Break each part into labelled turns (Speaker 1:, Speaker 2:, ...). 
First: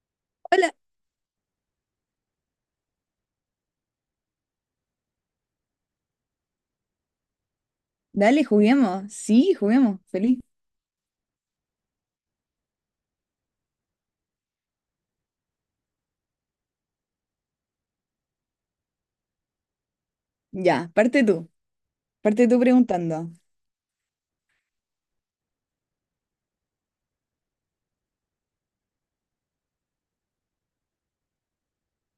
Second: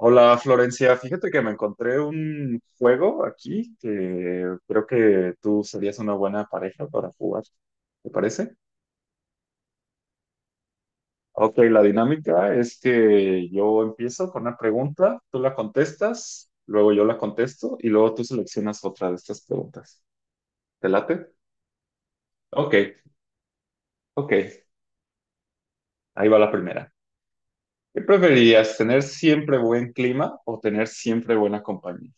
Speaker 1: Hola
Speaker 2: Hola,
Speaker 1: Florencia, fíjate que me encontré un juego aquí que creo que tú serías una buena pareja para jugar, ¿te
Speaker 2: dale,
Speaker 1: parece?
Speaker 2: juguemos. Sí, juguemos, feliz.
Speaker 1: Ok, la dinámica es que yo empiezo con una pregunta, tú la contestas, luego yo la contesto y luego tú seleccionas otra de estas preguntas. ¿Te
Speaker 2: Ya,
Speaker 1: late?
Speaker 2: parte tú
Speaker 1: Ok,
Speaker 2: preguntando.
Speaker 1: ok, ahí va la primera. ¿Qué preferirías, tener siempre buen clima o tener siempre buena compañía?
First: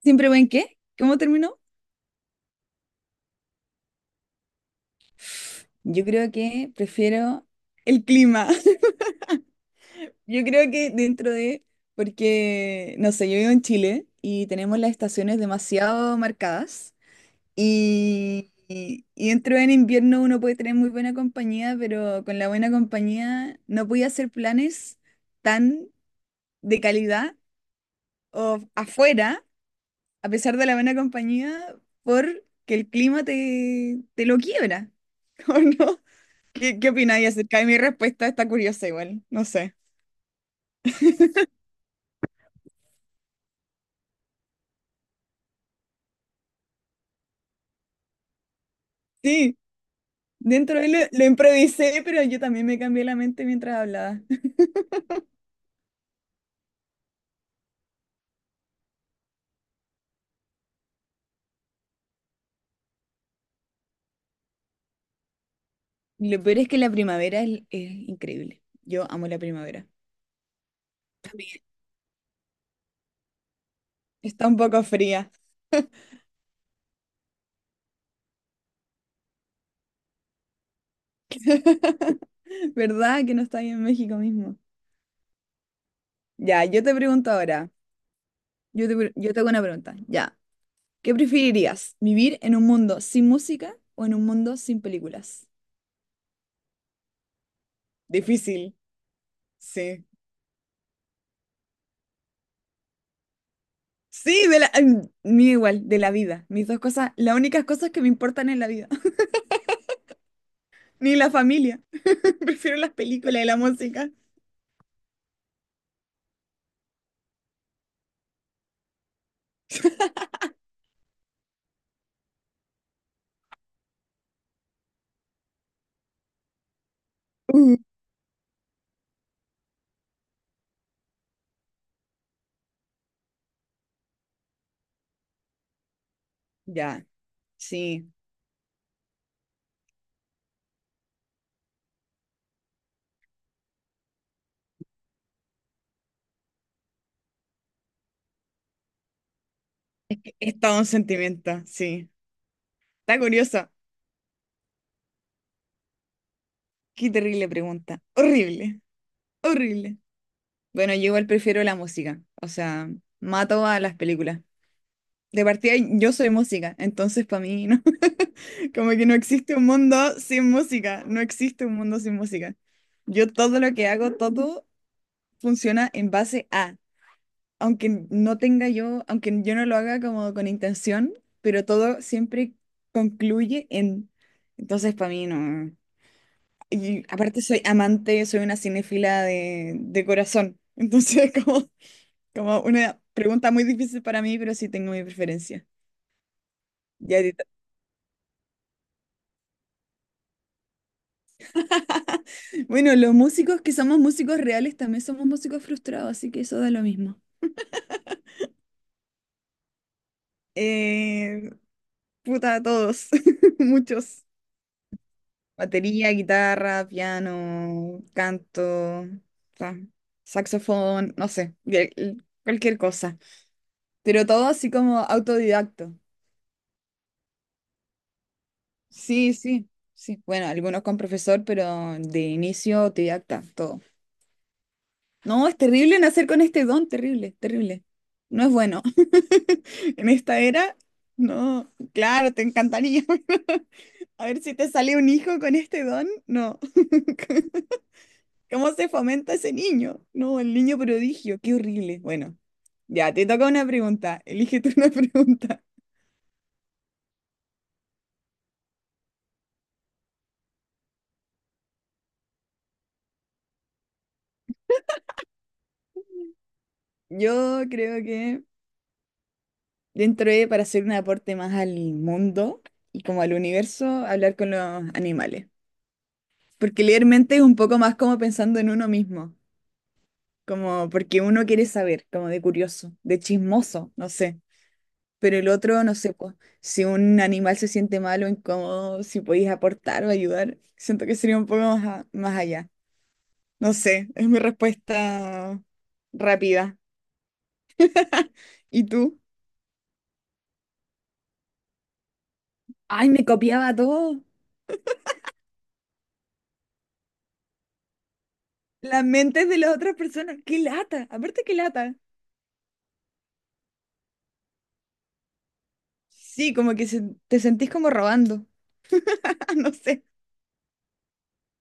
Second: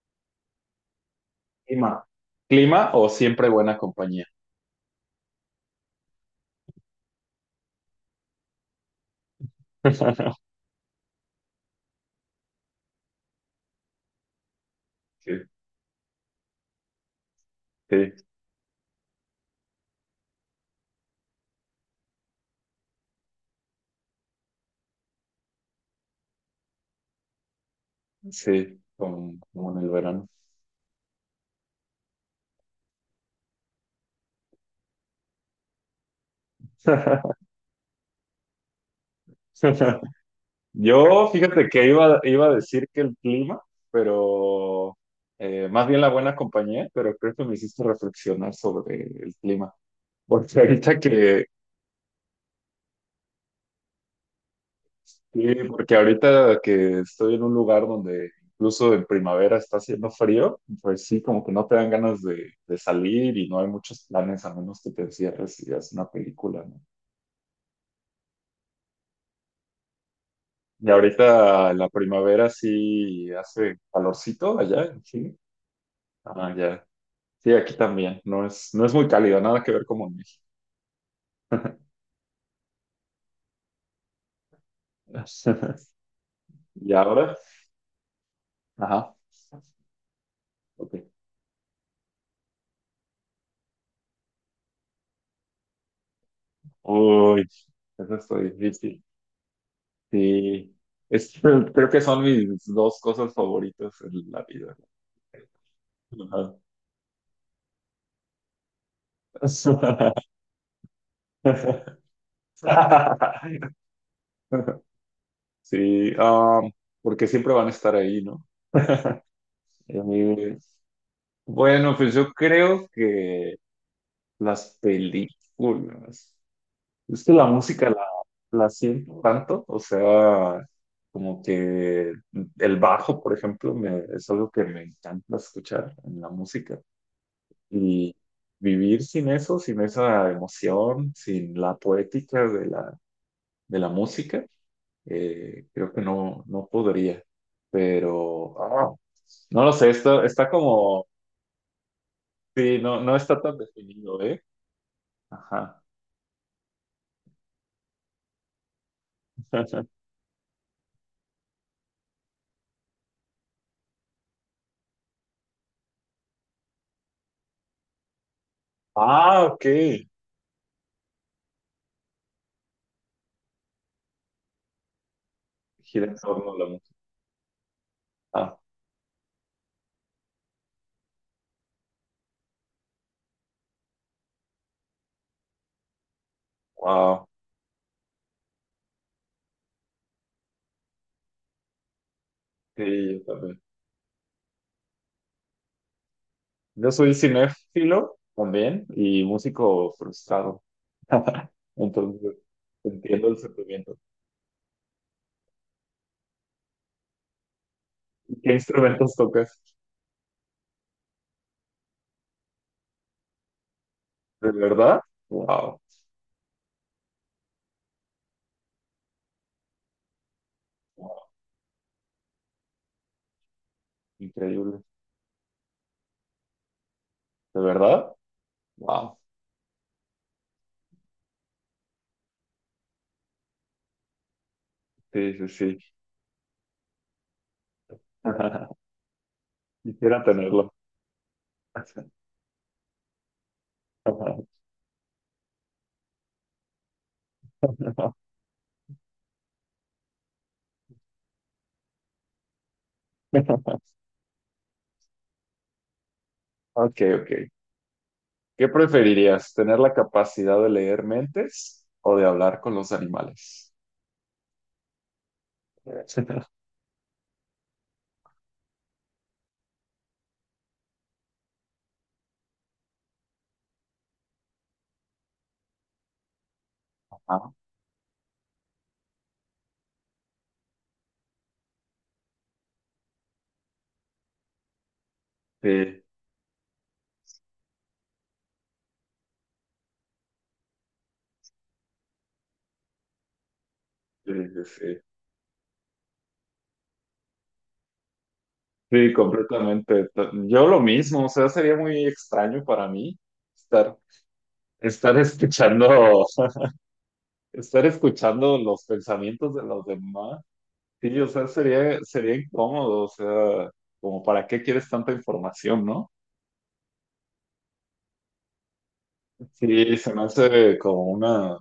Speaker 2: ¿Siempre buen qué? ¿Cómo terminó?
Speaker 1: Clima. ¿Clima o siempre buena compañía?
Speaker 2: Yo creo que prefiero el clima. Yo creo que dentro de, porque, no sé, yo vivo en Chile y tenemos las estaciones demasiado marcadas
Speaker 1: Sí,
Speaker 2: y dentro del invierno uno puede tener muy buena compañía, pero con la buena compañía no podía hacer planes tan de calidad o
Speaker 1: sí, como,
Speaker 2: afuera
Speaker 1: como en el verano.
Speaker 2: a pesar de la buena compañía, porque el clima te lo quiebra, ¿o no? ¿Qué opináis acerca de mi respuesta? Está curiosa igual, no sé.
Speaker 1: Yo, fíjate que iba a decir que el clima, pero más bien la buena compañía, pero creo que me hiciste reflexionar sobre el
Speaker 2: Sí,
Speaker 1: clima. Porque
Speaker 2: dentro de
Speaker 1: ahorita
Speaker 2: lo
Speaker 1: que,
Speaker 2: improvisé, pero yo también me cambié la mente mientras hablaba.
Speaker 1: sí, porque ahorita que estoy en un lugar donde incluso en primavera está haciendo frío, pues sí, como que no te dan ganas de salir y no hay muchos planes a menos que te encierres y veas una
Speaker 2: Lo peor
Speaker 1: película,
Speaker 2: es que
Speaker 1: ¿no?
Speaker 2: la primavera es increíble. Yo amo la primavera.
Speaker 1: Y ahorita la primavera sí hace
Speaker 2: Está un
Speaker 1: calorcito
Speaker 2: poco
Speaker 1: allá,
Speaker 2: fría,
Speaker 1: sí. Ah, ya. Sí, aquí también. No es, no es muy cálido, nada que ver como en México.
Speaker 2: ¿verdad? Que no está ahí en México mismo. Ya, yo
Speaker 1: Y
Speaker 2: te pregunto
Speaker 1: ahora,
Speaker 2: ahora.
Speaker 1: ajá.
Speaker 2: Yo te hago una pregunta. Ya.
Speaker 1: Ok.
Speaker 2: ¿Qué preferirías? ¿Vivir en un mundo sin música o en un mundo sin películas?
Speaker 1: Uy, eso está
Speaker 2: Difícil,
Speaker 1: difícil.
Speaker 2: sí.
Speaker 1: Sí. Es- creo que son mis dos cosas favoritas en la
Speaker 2: Sí, de la...
Speaker 1: vida.
Speaker 2: mm, Mío igual, de la vida. Mis dos cosas, las únicas cosas que me importan en la vida.
Speaker 1: Ajá.
Speaker 2: Ni la familia. Prefiero las películas y la música.
Speaker 1: Sí, ah, porque siempre van a estar ahí, ¿no? Eh, bueno, pues yo creo que las películas. Es que la
Speaker 2: Uh,
Speaker 1: música la, la siento tanto, o sea, como que el bajo, por ejemplo, me- es algo que me encanta escuchar en la música.
Speaker 2: ya, sí.
Speaker 1: Y vivir sin eso, sin esa emoción, sin la poética de la música, creo que no, no podría. Pero, ah, no lo sé,
Speaker 2: Es
Speaker 1: está,
Speaker 2: que
Speaker 1: está
Speaker 2: es todo un
Speaker 1: como,
Speaker 2: sentimiento, sí.
Speaker 1: sí, no, no
Speaker 2: Está
Speaker 1: está tan
Speaker 2: curioso.
Speaker 1: definido, ¿eh? Ajá.
Speaker 2: Qué terrible pregunta. Horrible, horrible. Bueno, yo igual prefiero la música. O sea, mato a las películas. De partida yo soy música, entonces para mí no, como que no
Speaker 1: Ah,
Speaker 2: existe un
Speaker 1: ok.
Speaker 2: mundo sin música, no existe un mundo sin música. Yo todo lo que hago, todo funciona
Speaker 1: Gira
Speaker 2: en
Speaker 1: en
Speaker 2: base
Speaker 1: torno a la
Speaker 2: a,
Speaker 1: música.
Speaker 2: aunque no
Speaker 1: Ah,
Speaker 2: tenga yo, aunque yo no lo haga como con intención, pero todo siempre concluye en, entonces para mí no. Y
Speaker 1: wow,
Speaker 2: aparte soy amante, soy una cinéfila de corazón, entonces como, como una
Speaker 1: sí, yo
Speaker 2: pregunta
Speaker 1: también.
Speaker 2: muy difícil para mí, pero sí tengo mi preferencia.
Speaker 1: Yo soy
Speaker 2: Ya.
Speaker 1: cinéfilo también y músico frustrado. Entonces,
Speaker 2: Bueno, los
Speaker 1: entiendo el
Speaker 2: músicos que
Speaker 1: sentimiento.
Speaker 2: somos músicos reales también somos músicos frustrados, así que eso da lo mismo.
Speaker 1: ¿Y ¿qué instrumentos tocas?
Speaker 2: Eh, puta, todos, muchos.
Speaker 1: ¿De verdad? Wow,
Speaker 2: Batería, guitarra, piano, canto, sa- saxofón,
Speaker 1: wow,
Speaker 2: no sé, cualquier cosa. Pero todo así
Speaker 1: increíble.
Speaker 2: como autodidacto.
Speaker 1: ¿De verdad? Wow,
Speaker 2: Sí, sí, sí. Bueno, algunos con profesor, pero de inicio autodidacta, todo.
Speaker 1: sí, sí,
Speaker 2: No, es
Speaker 1: sí.
Speaker 2: terrible nacer con este don, terrible, terrible. No es bueno. En
Speaker 1: Quisiera
Speaker 2: esta
Speaker 1: tenerlo.
Speaker 2: era, no, claro, te encantaría. A ver si te sale un hijo con este don. No. ¿Cómo se fomenta ese niño? No, el niño prodigio, qué horrible. Bueno, ya, te toca una pregunta. Elige tú una pregunta.
Speaker 1: Ok, ok. ¿Qué preferirías? ¿Tener la capacidad de leer mentes o de hablar con los animales?
Speaker 2: Yo creo que dentro de, para hacer un aporte más al mundo y como al universo, hablar con los animales. Porque leer mente es
Speaker 1: Ah,
Speaker 2: un poco más como pensando en uno mismo, como porque uno quiere saber, como de curioso, de chismoso, no sé. Pero el otro, no
Speaker 1: sí.
Speaker 2: sé, pues, si un animal se siente mal o incómodo, si podéis aportar o ayudar, siento que sería un poco más, más allá. No sé, es
Speaker 1: Sí,
Speaker 2: mi
Speaker 1: sí, sí.
Speaker 2: respuesta rápida. ¿Y
Speaker 1: Sí,
Speaker 2: tú?
Speaker 1: completamente. To- Yo lo mismo, o sea, sería muy extraño para
Speaker 2: Ay,
Speaker 1: mí
Speaker 2: me copiaba
Speaker 1: estar,
Speaker 2: todo.
Speaker 1: estar escuchando, estar escuchando los
Speaker 2: Las mentes
Speaker 1: pensamientos
Speaker 2: de
Speaker 1: de
Speaker 2: las
Speaker 1: los
Speaker 2: otras personas.
Speaker 1: demás.
Speaker 2: ¡Qué lata!
Speaker 1: Sí, o
Speaker 2: Aparte,
Speaker 1: sea,
Speaker 2: qué lata.
Speaker 1: sería, sería incómodo, o sea, como para qué quieres tanta información, ¿no?
Speaker 2: Sí, te sentís como robando. No
Speaker 1: Sí,
Speaker 2: sé.
Speaker 1: se me hace como una,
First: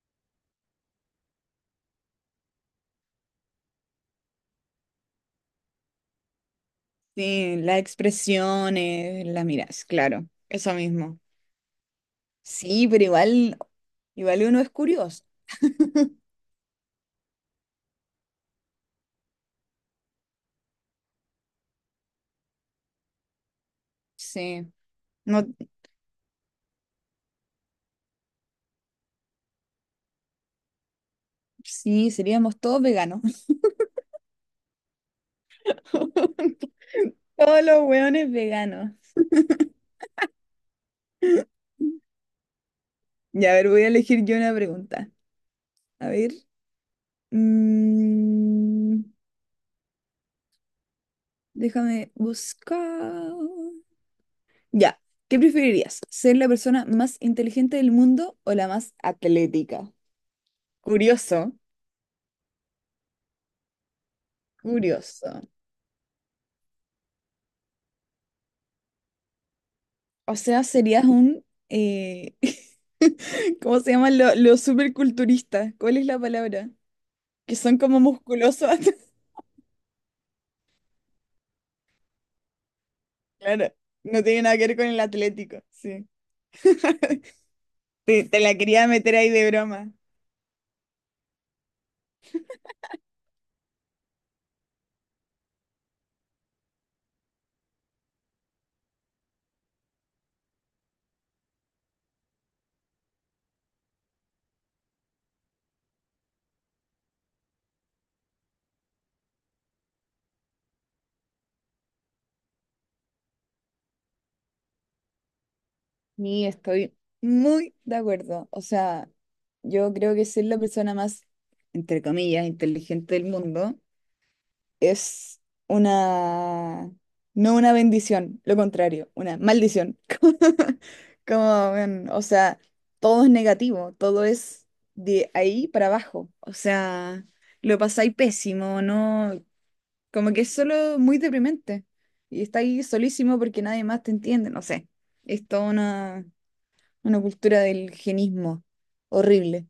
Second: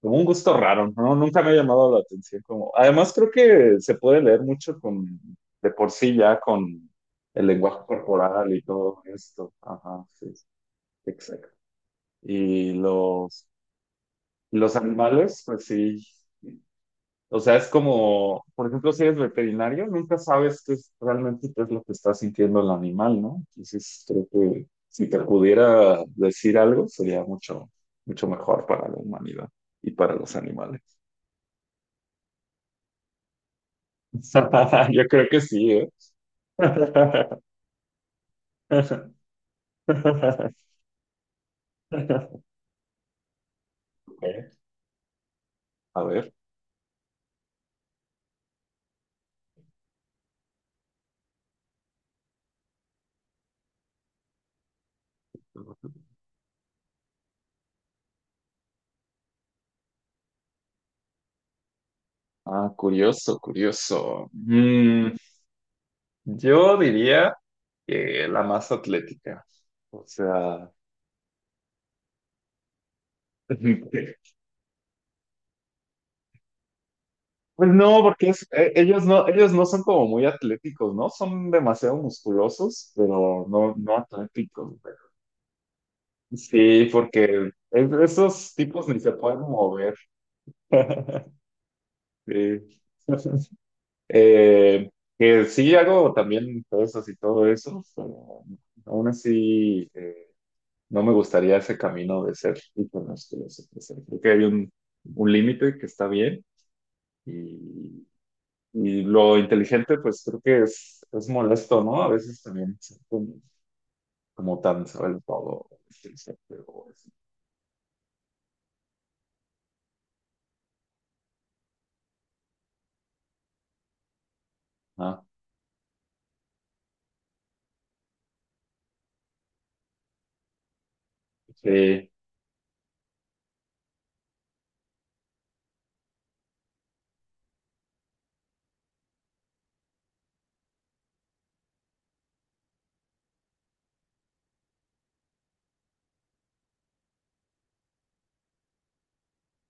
Speaker 1: como un gusto raro, ¿no? Nunca me ha llamado la atención como. Además, creo que se puede leer mucho con, de por sí ya con el
Speaker 2: Sí,
Speaker 1: lenguaje
Speaker 2: las
Speaker 1: corporal y todo
Speaker 2: expresiones, las
Speaker 1: esto.
Speaker 2: miras,
Speaker 1: Ajá,
Speaker 2: claro.
Speaker 1: sí.
Speaker 2: Eso mismo.
Speaker 1: Exacto. Y
Speaker 2: Sí, pero igual, igual uno es
Speaker 1: los
Speaker 2: curioso.
Speaker 1: animales, pues sí. O sea, es como, por ejemplo, si eres veterinario, nunca sabes qué es realmente qué es lo que está sintiendo el animal, ¿no? Entonces, creo que
Speaker 2: Sí.
Speaker 1: si te
Speaker 2: No,
Speaker 1: pudiera decir algo, sería mucho, mucho mejor para la humanidad y para los animales.
Speaker 2: sí, seríamos todos veganos.
Speaker 1: Yo creo que sí, ¿eh?
Speaker 2: Todos los hueones veganos. Ya, a ver, voy a elegir yo una
Speaker 1: Ok,
Speaker 2: pregunta.
Speaker 1: a
Speaker 2: A
Speaker 1: ver.
Speaker 2: ver. mm, Déjame buscar. Ya, ¿qué preferirías? ¿Ser la persona más inteligente del mundo o la más atlética? Curioso,
Speaker 1: Ah, curioso, curioso.
Speaker 2: curioso.
Speaker 1: Yo diría. La más atlética. O
Speaker 2: O sea,
Speaker 1: sea,
Speaker 2: serías un... ¿Cómo se llaman los superculturistas? ¿Cuál es la palabra? Que
Speaker 1: pues
Speaker 2: son como
Speaker 1: no, porque es-
Speaker 2: musculosos.
Speaker 1: ellos no son como muy atléticos, ¿no? Son demasiado musculosos, pero
Speaker 2: Claro,
Speaker 1: no, no
Speaker 2: no tiene nada que
Speaker 1: atléticos.
Speaker 2: ver con
Speaker 1: Pero-
Speaker 2: el Atlético, sí.
Speaker 1: sí, porque es-
Speaker 2: Te
Speaker 1: esos
Speaker 2: la quería
Speaker 1: tipos ni se
Speaker 2: meter ahí
Speaker 1: pueden
Speaker 2: de broma.
Speaker 1: mover. Sí. Eh, que sí hago también cosas y todo eso, pero aún así no me gustaría ese camino de ser hipermusculoso. O sea, creo que hay un límite que está bien. Y, y lo inteligente, pues creo que es molesto, ¿no? A veces también ser como, como tan sabe todo.
Speaker 2: Y
Speaker 1: Inteligente, o
Speaker 2: estoy
Speaker 1: así.
Speaker 2: muy de acuerdo. O sea, yo creo que ser la persona más, entre comillas, inteligente del mundo
Speaker 1: Ah,
Speaker 2: es una, no una bendición, lo contrario, una maldición. Como, como, weón,
Speaker 1: sí,
Speaker 2: o sea, todo es negativo, todo es de ahí para abajo. O sea, lo pasáis pésimo, ¿no? Como que es solo muy deprimente. Y está ahí solísimo porque nadie más te entiende, no sé. Es toda una cultura del genismo horrible.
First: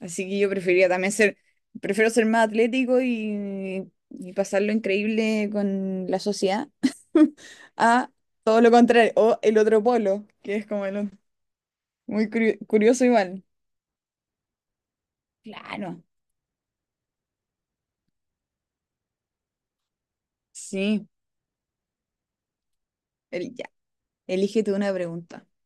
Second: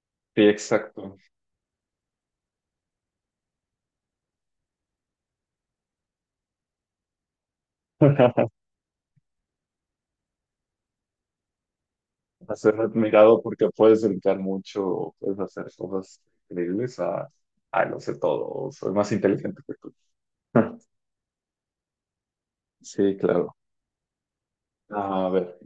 Speaker 2: Así que
Speaker 1: sí,
Speaker 2: yo preferiría también
Speaker 1: exacto.
Speaker 2: ser, prefiero ser más atlético y pasarlo increíble con la sociedad a todo lo contrario, o el otro polo, que es como el otro. Muy
Speaker 1: A ser
Speaker 2: curioso
Speaker 1: admirado
Speaker 2: igual.
Speaker 1: porque puedes brincar mucho, o puedes hacer
Speaker 2: Claro,
Speaker 1: cosas increíbles a, ah, lo sé todo, o soy más inteligente que tú.
Speaker 2: sí.
Speaker 1: Sí, claro.
Speaker 2: El, ya. Elígete una
Speaker 1: A
Speaker 2: pregunta.
Speaker 1: ver,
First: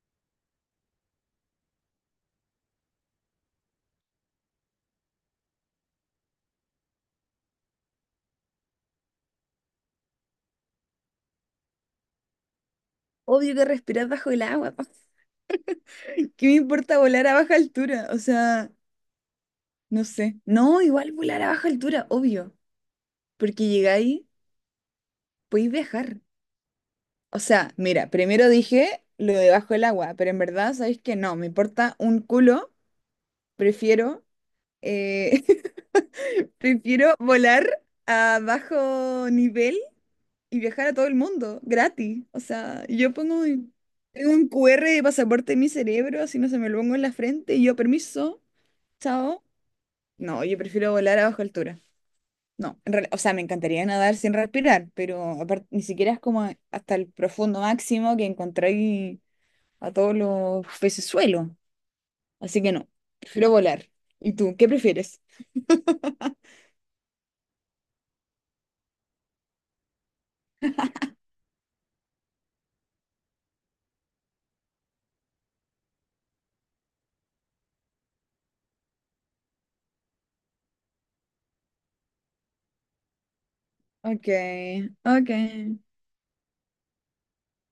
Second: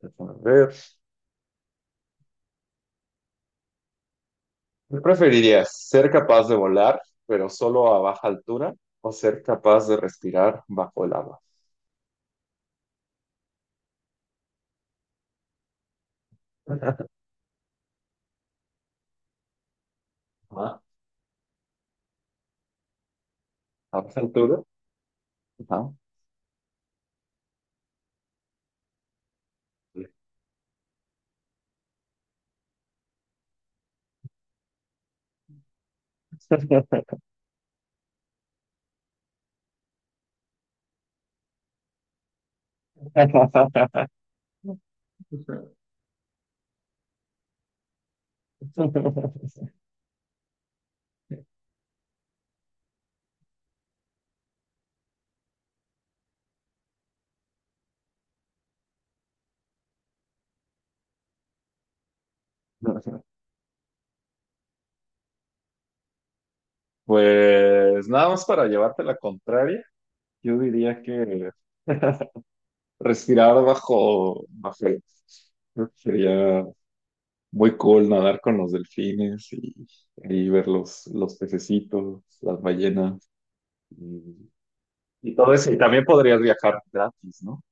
Speaker 1: déjame ver. ¿Qué preferirías? ¿Ser capaz de volar, pero solo a baja altura, o ser capaz de respirar bajo el agua?
Speaker 2: Obvio que respirar bajo el agua. ¿Qué me importa volar a baja altura? O sea, no sé.
Speaker 1: Ajá.
Speaker 2: No, igual volar a baja altura, obvio. Porque
Speaker 1: A esa
Speaker 2: llegáis,
Speaker 1: altura.
Speaker 2: podéis
Speaker 1: Ajá.
Speaker 2: viajar. O sea, mira, primero dije lo de bajo el agua, pero en verdad, ¿sabéis que no? Me importa un culo. Prefiero, eh, prefiero volar a bajo nivel y viajar a todo el mundo, gratis. O sea, tengo un QR de pasaporte en mi cerebro, así no se me lo pongo en la frente y yo, permiso, chao. No, yo prefiero volar a baja altura. No, o sea, me encantaría nadar sin respirar, pero aparte ni siquiera es como hasta el profundo máximo que encontráis a todos los pecesuelos. Así que no, prefiero volar. ¿Y tú, qué prefieres?
Speaker 1: Pues nada más para llevarte la contraria, yo diría que respirar bajo, bajo el- creo que sería muy cool nadar con los delfines y ver los pececitos, las ballenas
Speaker 2: Ok,
Speaker 1: y,
Speaker 2: ok.
Speaker 1: y todo eso. Y también podrías viajar gratis, ¿no?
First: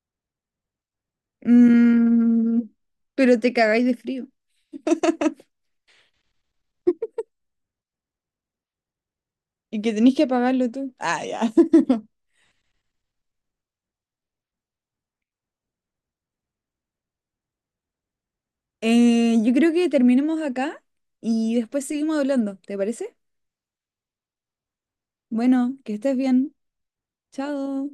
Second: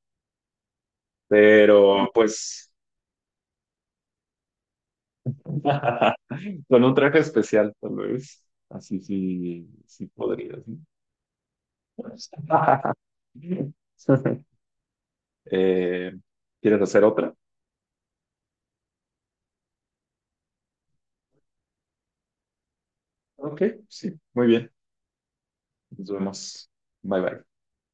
Speaker 1: Pero
Speaker 2: Mm,
Speaker 1: pues
Speaker 2: pero te cagáis de frío.
Speaker 1: con un traje especial, tal vez. Así sí,
Speaker 2: Y que
Speaker 1: sí
Speaker 2: tenéis que
Speaker 1: podría,
Speaker 2: apagarlo
Speaker 1: sí.
Speaker 2: tú. Ah, ya.
Speaker 1: Eh, ¿quieres hacer otra?
Speaker 2: Yo creo que terminemos acá y después seguimos hablando, ¿te parece?
Speaker 1: Ok, sí, muy bien.
Speaker 2: Bueno, que
Speaker 1: Nos
Speaker 2: estés bien.
Speaker 1: vemos. Bye bye.
Speaker 2: Chao.